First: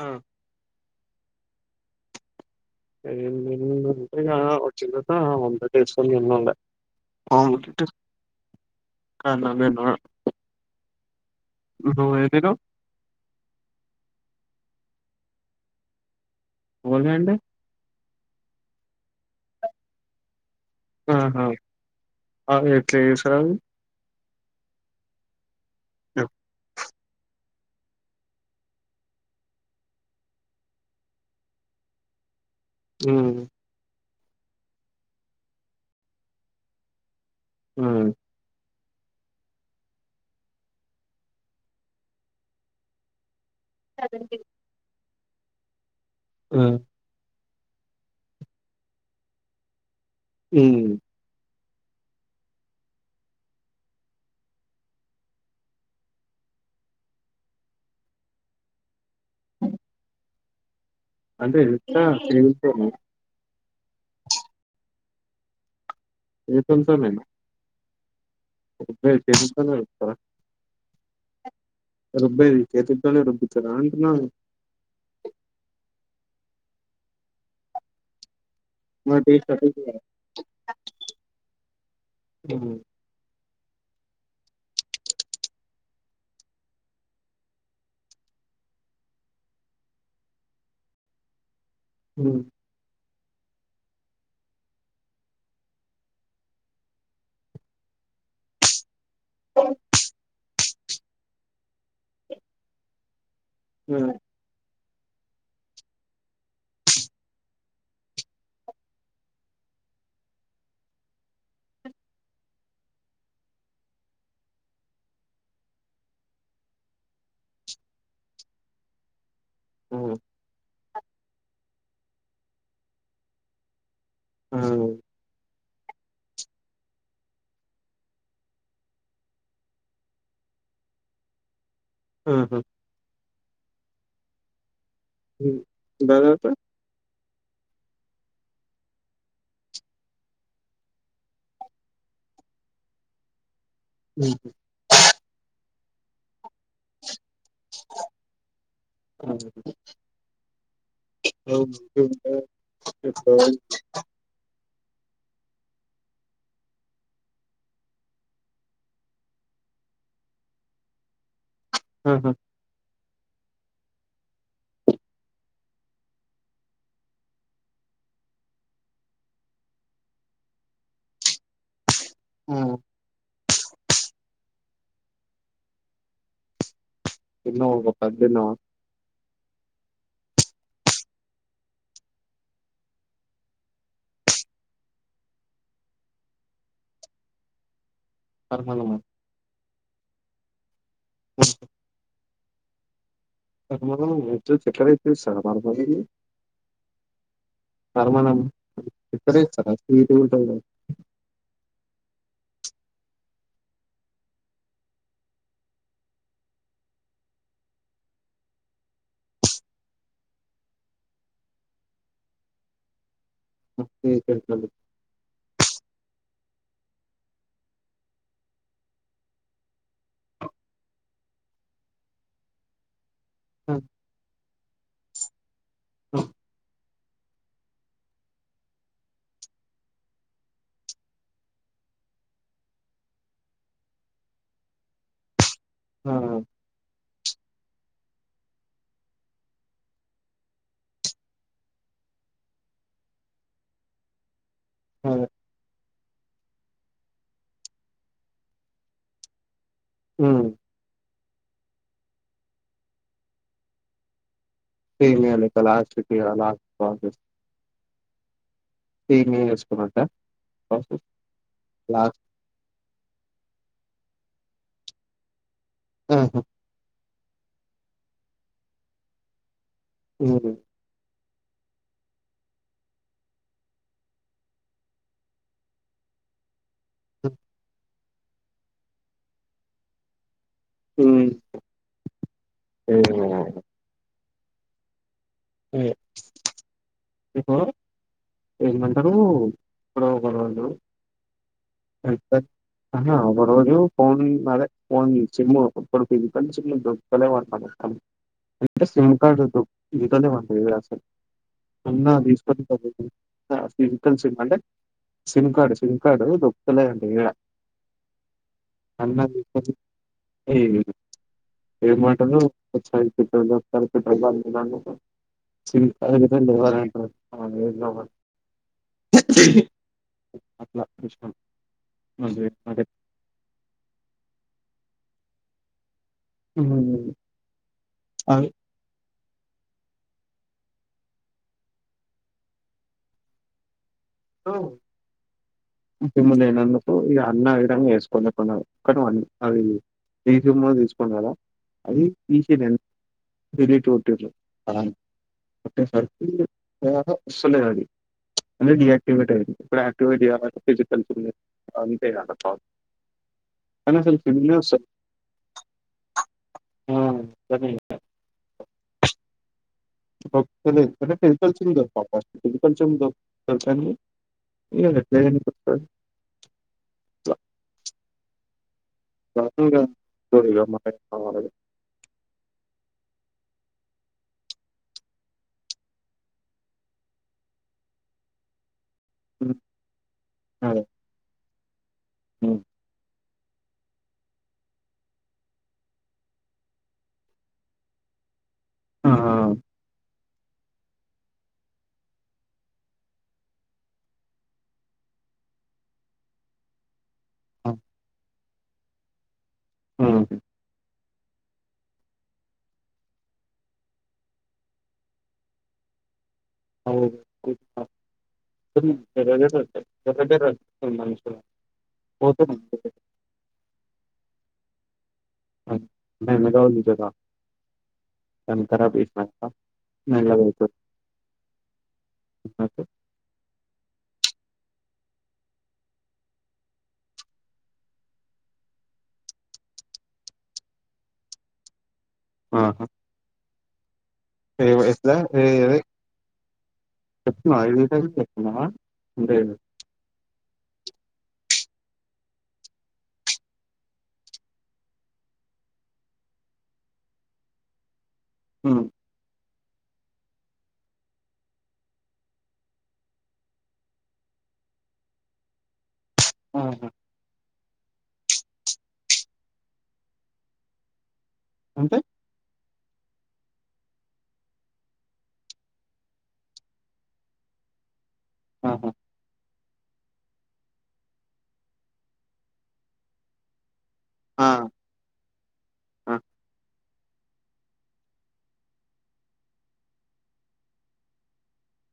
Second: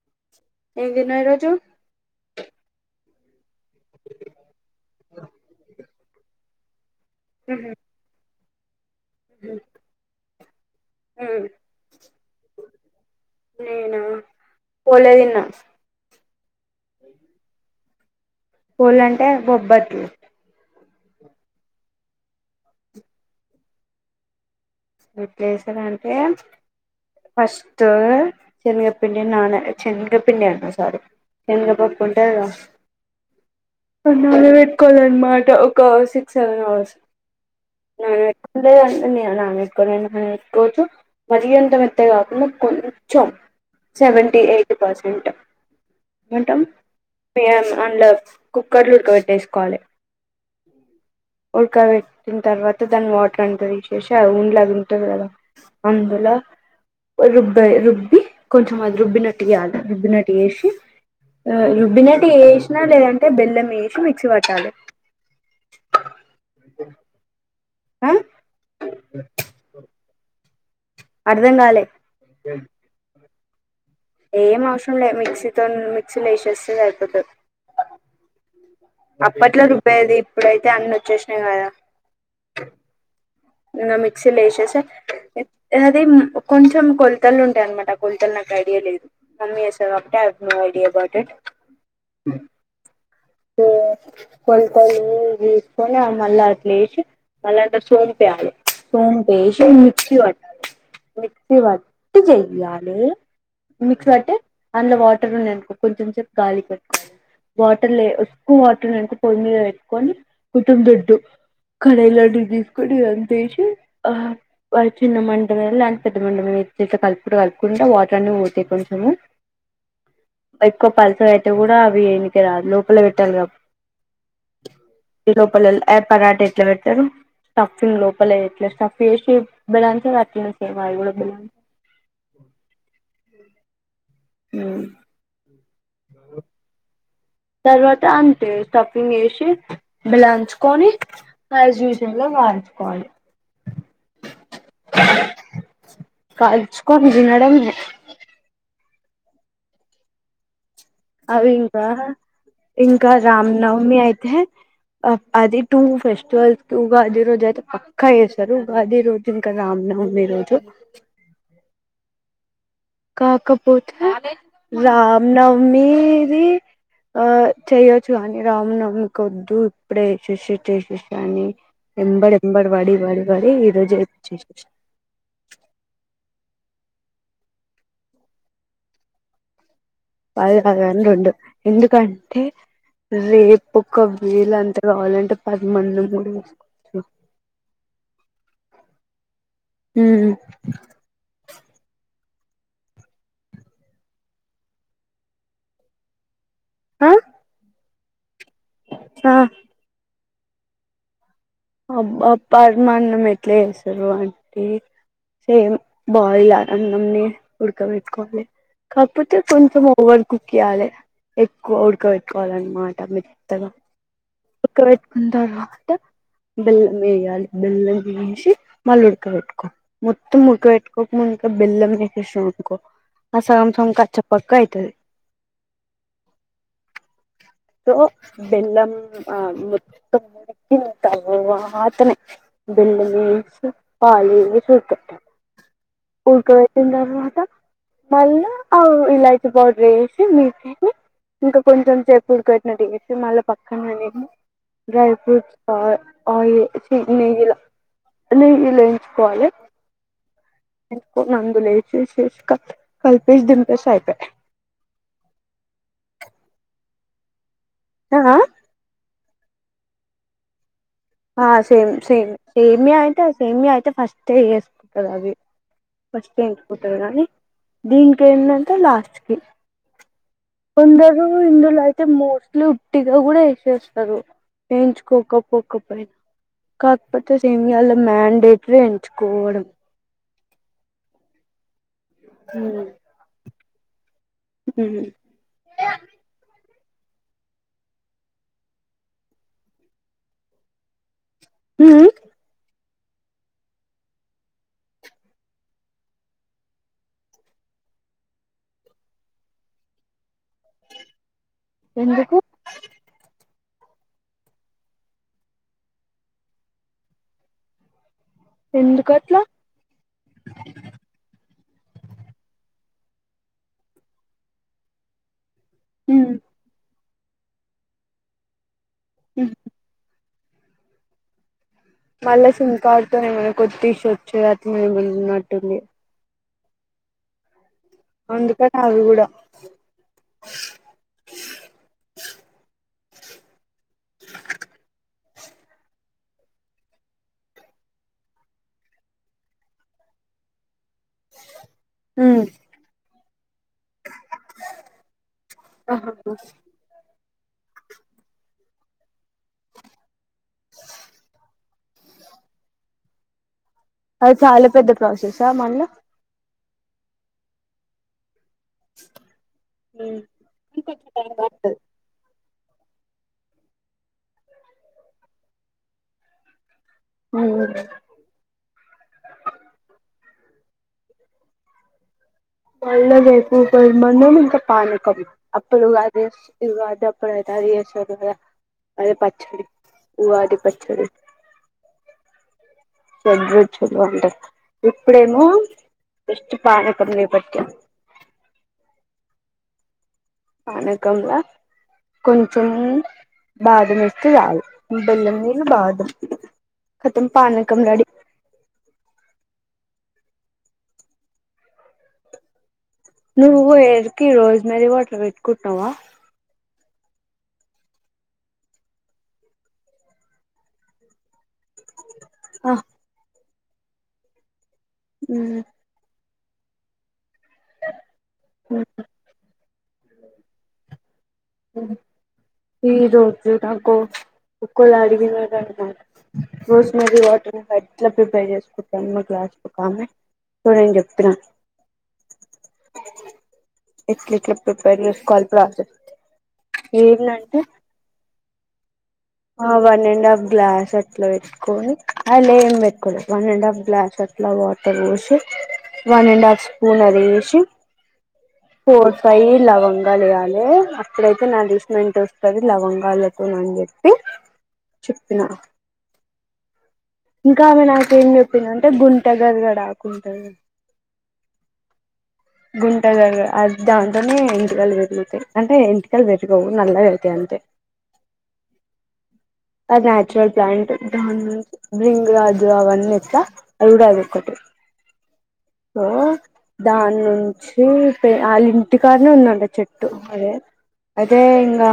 ఆ ఏం తిన్నవ్ ఈరోజు ఏం తిన్నా అంటే ఇగ వచ్చిన తర్వాత వంకాయ తో ఎస్కని థినుండే ఆ ఉహు [unintelligible] ఉహు అన్నం తిన్న ఉమ్ నువ్వు ఏం తిన్నావ్ పోలేదిన్నా పోలే అంటే పోలే అంటే బొప్పట్లు ఆహా అవి ఎట్లా చేస్తారు అవి ఎట్లా చేస్తారు అంటే ఫస్ట్ చెనగపిండి నాణ చెనగపిండి అన్న సారిీ చెనగపప్పు ఉంటది గా ఆ నాన పెట్టుకోవాలి అన్నమాట ఒక సిక్స్ సెవెన్ అవర్స్ ఉమ్ నానబెట్టు పే వస్తున్నాయనా ఆమెకు. [unintelligible] పెట్టుకోవచ్చు మరింత మెత్త కాకుండా కొంచెం సెవెంటీ ఎయిట్ పర్సెంట్ ఏమంటాం ఆ పెనం అందులో కుక్కర్ లో ఉడకబెట్టేసుకోవాలి మ్మ్ ఉడకాబెట్టిన తర్వాత దాన్ని వాటర్ అంత తీసేసి ఆ ఉండ్ల ఉంటాది కదా అందులో రుబ్బయి రుబ్బి కొంచెం అది రుబ్బినట్టు చేేయాలి రుబ్బినట్టు చేేసి అంటే ఎట్లా రుబ్బినటి ఏసినా చేత్తోనా లేదంటే బెల్లం వేసి మిక్స్ పట్టాలి [unintelligible] ఆ ఫ రా [unintelligible] అర్ధం కాలే రుబ్బేది చేతుల తోనే రుబ్బుతారా అంటున్నాను ఏం అవసరం లే మిక్సీతోని మిక్సలో వేసేస్తే సరిపోతాది మరి టేస్ట్ అప్పట్లో అట్టే రుబ్బేది ఇప్పుడైతే అన్ని వచ్చేసినాయి కదా హ్మ్ ఇకా మిక్సీలో వేసేస్తే అది కొంచెం కొలతలు ఉంటాయి అనమాట కొల్తలు నాక్ ఐడియా లేదు మమ్మీ చేస్తాది కాబట్టి అవి కూడా ఐడియా గాట్ ఇట్ హ్మ్ ఆ కొలతలు తీసుకోని అ మల్లాట్లేసి మన అంత సోంప ఎయాలి సోంపు వేసి మిక్సీ పట్టాలి మిక్సి పట్టి చెయాలి ఆ మిక్సి వట్టి అందులో వాటర్ ఉన్నాఅనుకో కొంచెం సేపు గాలికి పెట్టుకోివాలి వాటర్లే ఎక్కువ వాటర్ ఉనాయి అనుకో పొయ్యి మీద పెట్టుకొని కుటుందొడ్డు కరైలా టిజ [unintelligible] కుడ్డీలో అంతా యేసి ఆ చిన్నమంటమీద లే పెద్ద మంటమీద కలుపుకుంటా కలుపుకుంటా అంటే వాటర్ని పోతాయి కొంచము ఆ ఎక్కువ పల్సగా అయితే గూడా అవి ఎయనీకీ రాదు లోపల బెట్టాలి గా ఆ, లోపల పరాట ఎట్లా పెడతారు? స్టఫీ లోపల ఎట్ల స్టఫీ ఏసి బెలాన్ స్తరు అట్లానే సేమ్ ఆ బెలాన్ ఉమ్ హూ ఉమ్. ఉమ్, దాని తర్వాత తర్వాత అంతే స్టఫింగ్ యేసి బెలాంచుకొని యాజ్ య్యూజ్వల్ గా నంచుకోవాలి హు హూ కాల్చుకొని దినడమే ఆ అవి ఇంకా ఇంకా రామనవమి అయితే అది టూ ఫెస్టివల్స్ ఉగాది రోజు అయితే పక్కా జేస్తారు ఉగాది రోజు ఇంకా రామ్ నవమి రోజు ఆహా కాకపోతే రామ్ నవమీది ఆ చేయొచ్చు గాని రామనవమికి వద్దు ఇప్పుడే చేసేసి చేసేసి అని ఎంబడి ఆ! ఎంబడి బడి బడి బడి ఈ రోజు జేపిచేసిన దిన్నవ్ ఒక పది దిన్నవా పది గాదు గాని రెండు ఎందుకంటే రేపు ఒక వేళ అంత గావాలంటే పదిమందం గూడా యేసుకోవచ్చు పరమన్నము ఉమ్. చెక్కడతే స మ [unintelligible] పరమన్నం ఆ ఆ చక్కెర యేస్తరా స్వీటుగుంటది గదా అబ్బ పరమాన్నం ఎట్ల జేస్తరు అంటే సేమ్ బాయిల్ల అన్నంని ఉడుకబెట్టుకోవాలే కాకపోతే కొంచెం ఓవర్ కుక్ ఇయ్యాలి ఎక్కువ ఉడక బెట్టుకోవాలన్నమాట మీరు ఓకే. చెప్తాను. ఉడుకబెట్టుకుం తర్వాత బెల్లం యేయాలి బెల్లం యేసి మళ్ళీ ఉడకబెట్టుకోవాలి మొత్తం ఉడకబెట్టుకోక ముందే బెల్లం యేషేసిన వనుకో ఆ సగం సగం కచ్చా పక్కా అయితది అ తో బెల్లం ఆ మొత్తం ఉడికించాలా వాతనే బిళ్ల్లిమీనించి పాలీ చూతుట్టరు ఆ! ఉడకబెట్టిన తర్వాత మళ్ళా ఇలాయిచీ పౌడర్ యేసి మీద్ కెళ్ళి ఇంకా కొంచెం సేపు ఉడుకబెట్టినట్టు చేసి మళ్ళా పక్కన నేమో డ్రై ఆ! ఫ్రూట్స్ ఆయిల్ చీ నెయ్యిలా నెయ్యిలా ఎంచుకోవాలే హ్మ్. అందులో యేసేసి కల్పేసి దింపేస్తే అయిపాయ్ సేమియా లెక్క లాస్ట్‌కి ఆ లాస్ట్ ప్రాసెస్. ఆ సేమియా చేసుకున్నట్టా ప్రాసెస్ ఆ సేమ్ లాస్ట్ సేమ్ సేమియా అయితే సేమియా అయితే ఫస్టే యేసుకుంటరవి ఆహా! ఫస్టే ఇంకిపోతది కానీ దీనికేందంటే లాస్ట్ కి హు లు ఇందులో అయితే మోస్ట్లీ ఉట్టిగా కూడా వేసేస్తారు వేయించుకోకపోక కాకపోతే ఇండియా లో మండేటరీ ఎంచుకోడం హు మ్ హుమ్ అదే దీపు ఏమంటరు ప్రో ఉమ్. [unintelligible] అహ ఒక రోజు ఫోన్ అదే ఫోన్ సిమ్ము కొడుకుది కానీ సిమ్ములు దొరుకుత లేవంట మొత్తం అంటే సిమ్ కార్డు దో రిటర్న్ ఇవ్వండి మీరు అసలు ఉన్న ఎందుకు తీసుకుని ఫిజికల్ సిమ్ అంటే సిమ్ కార్డు సిమ్ కార్డు దొరుకుతలేదంట ఏడ అన్న ఎందుకట్లా ఏ ఏ మాటలు ట పెట్రోల్ [unintelligible] అవు ఏన్నో అట్లా కష్టం మళ్ళా సింకాడుతోనే ఏమన్నా కొత్తసిొచ్చేది అట్లేమున్నట్టుంది అహ లేదు అందుకని అవి కూడా ఆ సిమ్ము ఇగ అన్ని ఆ విధంగా వేసుకొండి ఎప్పుడన్నా కతం అది ఫ్రీ సిమ్ కూడ తీసుకోన్ కదా అది ఉమ్. తీసి డిలీట్ కొట్టిల్లు ఆ కొట్టేసరికి ఆ వస్తలేదు అది అంటే డియాక్టివేట్ అయింది ఇప్పుడు యాక్టివేట్ కావాలంటే ఫిజికల్స్ ఉ అంతే కద పా అది చాలా పెద్ద ప్రాసెసా మళ్ళ ఆ అట్లనే ఇగ ఉమ్. ఓప్ క లెద్ కొంచెం టైం పడుతది [unintelligible] పాప కొంచెం [unintelligible] ఇగ [unintelligible] హుమ్ గా మ మళ్ళ రేపు కొంత మందేమో ఇంకా పానకం అప్పుడు ఉగాదే స్ ఉగాదప్పుడు ఆ అది చేస్తారు కదా అదే హ్మ్. పచ్చడి ఉగాది పచ్చడి హు షేడ్రుచులు అంటే ఇప్పుడేమో బెస్ట్ పానకం రేపట్ క ఆ పానకంలా కొంచం బాధమేస్తే చాలు బెల్లమున్ను బాధం కతం పానకం రెడీ మ్ హు నువ్ హేర్కి రోజ్ మేరీ వాటర్ పెట్కుంటవా అవ్ పె కుంట కానీ పెరుగనే పెర్ [unintelligible] పోతే మంచిదే హుమ్ మీనా్రౌలి కద దాన్ని కరాబ్ చేసినంక మెల్లగైతది ఈ రోజు నాకు ఒక్కోళ్ళు అడిగినారంట రోజ్ మేరీ వాటర్ ఎట్లా ప్రిపేర్ చేసుకుంటం మా క్లాస్ కరెక్టుగా నేను చెప్పిన ఆహా! పెట్టేట్ల ఏవ ప్రిపేర్ ఎట్లా ఏ చేసుకోలే నేను చెప్పిన లేదండి అయిందని చెప్పిన ఆ వన్ అండ్ హాఫ్ గ్లాస్ అట్లా పెట్టుకొని అ లే ఏం పెట్టుకోలేదు వన్ అండ్ హాఫ్ గ్లాస్ అట్లా వాటర్ పోసి వన్ అండ్ హాఫ్ స్పూన్ అది ఏసి హ్మ్. ఫోర్ ఫైవ్ లవంగాలు వవ్వాలి అప్పుడైతే నా దసినట్ వస్తుంది లవంగాలతో నని చెప్పే చెప్తున్నా ఆహా! ఇంకా ఆమె నా ఏం చెప్పింద అంటే గుంటగరగాడా ఆకుంటుంది అంటే గుంటగడిరాకు అ దాంతోనే ఎంటికలు పెరుగుతాయి అంటే ఎంటికలు పెరగవు నల్లగా అవుతా అంటే ఆహ ఆ న్యాచురల్ ప్లాంట్ బంగ్రాజు అవన్నీ ఎంత ఉన్నది ఆ! అదొక్కటి సో ఆ! దానించి శ్రీ పే ఇంటి కారనే ఉందండ చెట్టు అదే అదే ఇంకా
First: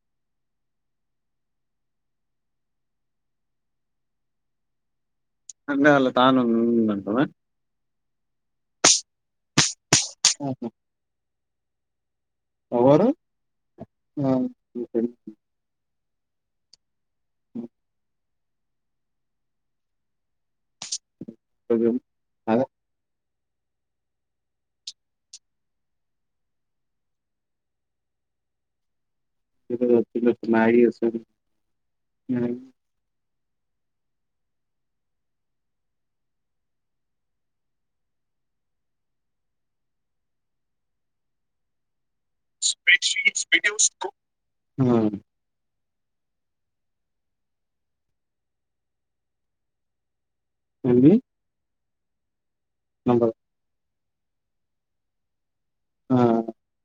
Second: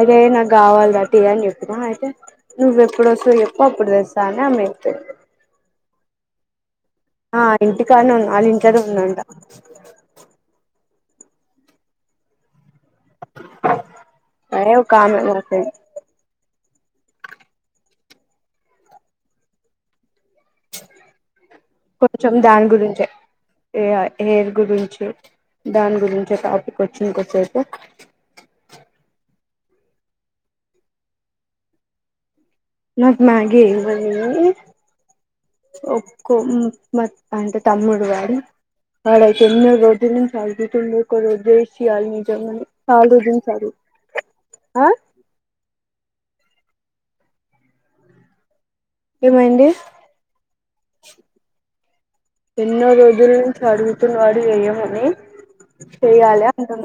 అదే నాకు కావాలి అని చెప్పున అయితే నువ్వు ఎప్పుడు వస్తవు ఎప్పు అప్పుడు తెస్తా అని అమ్ అన్న అల్ తాను ఉండి ఆ ఇంటి కానే ఉ వాళ్ళ ఇంటి కాన్నే ఉందంట ఆహ ఏం మీ కాన్నే ఉంటాయి ఉ కొంచెం అదే దాని గురించే హెయిర్ గురించి దాని గురించి టాపిక్ వచ్చింది కొంతసేపు ఆ ఈరోజు పిల్లలకు మ్యాగీ చేస్తా నాకు మ్యాగీ ఇవ్వండి ఒక్క కో అంటే తమ్ముడు వాడు అడతే చిన్న రోడ్ సాగు ఒక రోల కాళ్లు గుంజు తానే ఆ ఏమైంది అండి ఎన్నో రోజుల నుంచి అడుగుతున్న వాడు చెయ్యమని చెయాలి అంటున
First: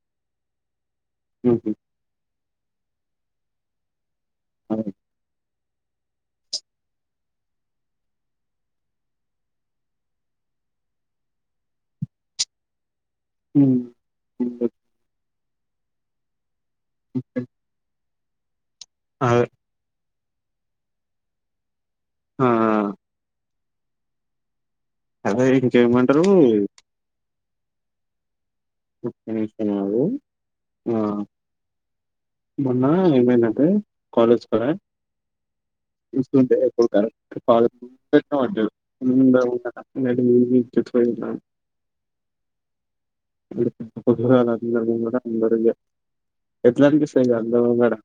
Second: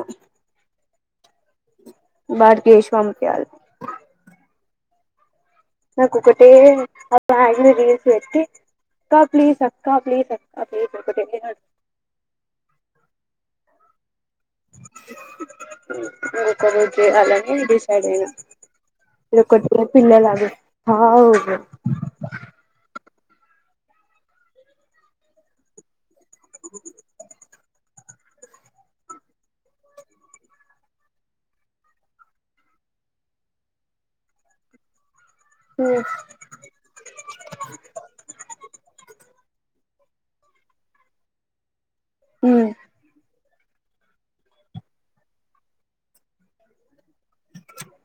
ఉ హ బ్యాగేసి పంపియాలి అదే. నాకు ఒక్కటే అందరి ముంగట అక్క ప్లీస్ అక్క ప్లీస్ అక్క ప్లీస్ ఒక్కటే ఉ కొంచెం కనబడితే అలానే డిసైడ్ అయినా అదే. ఒకటి పిల్లలు హా ఆ హు అదే ఇంకేయమంటారు ముపే నిమిషాలు ఆ మొన్న ఏమైందంటే కాలేజ్ కడా చూస్తుంటే కాలేజీ కాడ ఇప్పుడు అటు పోగుడు తక్కువ అయిందా ఉ పొద్దుగాల అందరు ముంగట అన్నాడు ఎట్లా అనిపిస్తుంది అందరి ముంగట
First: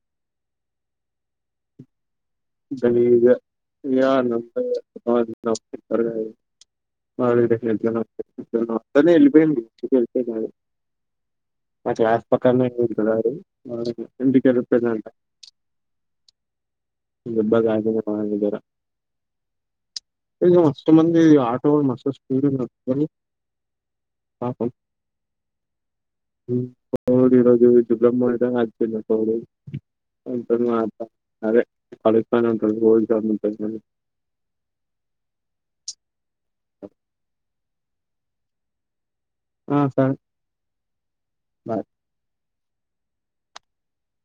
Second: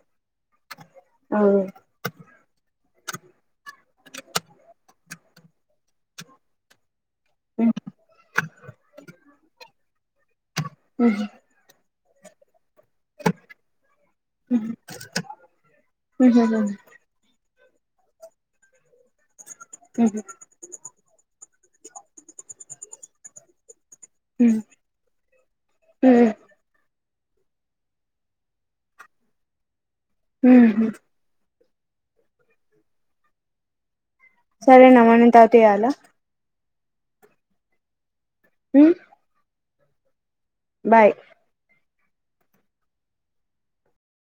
అవు దలీగ నంబప్తిక్క ఎల్లిపోయిండు ఉ మా క్లాస్ పక్కనే పేట్ [unintelligible] దబ్బగాగార ఇ అస్ మంది ఆ చ మసస్ పూ ఉ ఊ పవడి రోజు జుగలమ్ మ రా చే పవడ మాత్ర అ కలుస్తా అన్నటుండు గాదె సరే నమనటాపిలా ఉమ్ ఆ సార్ బాయ్ అ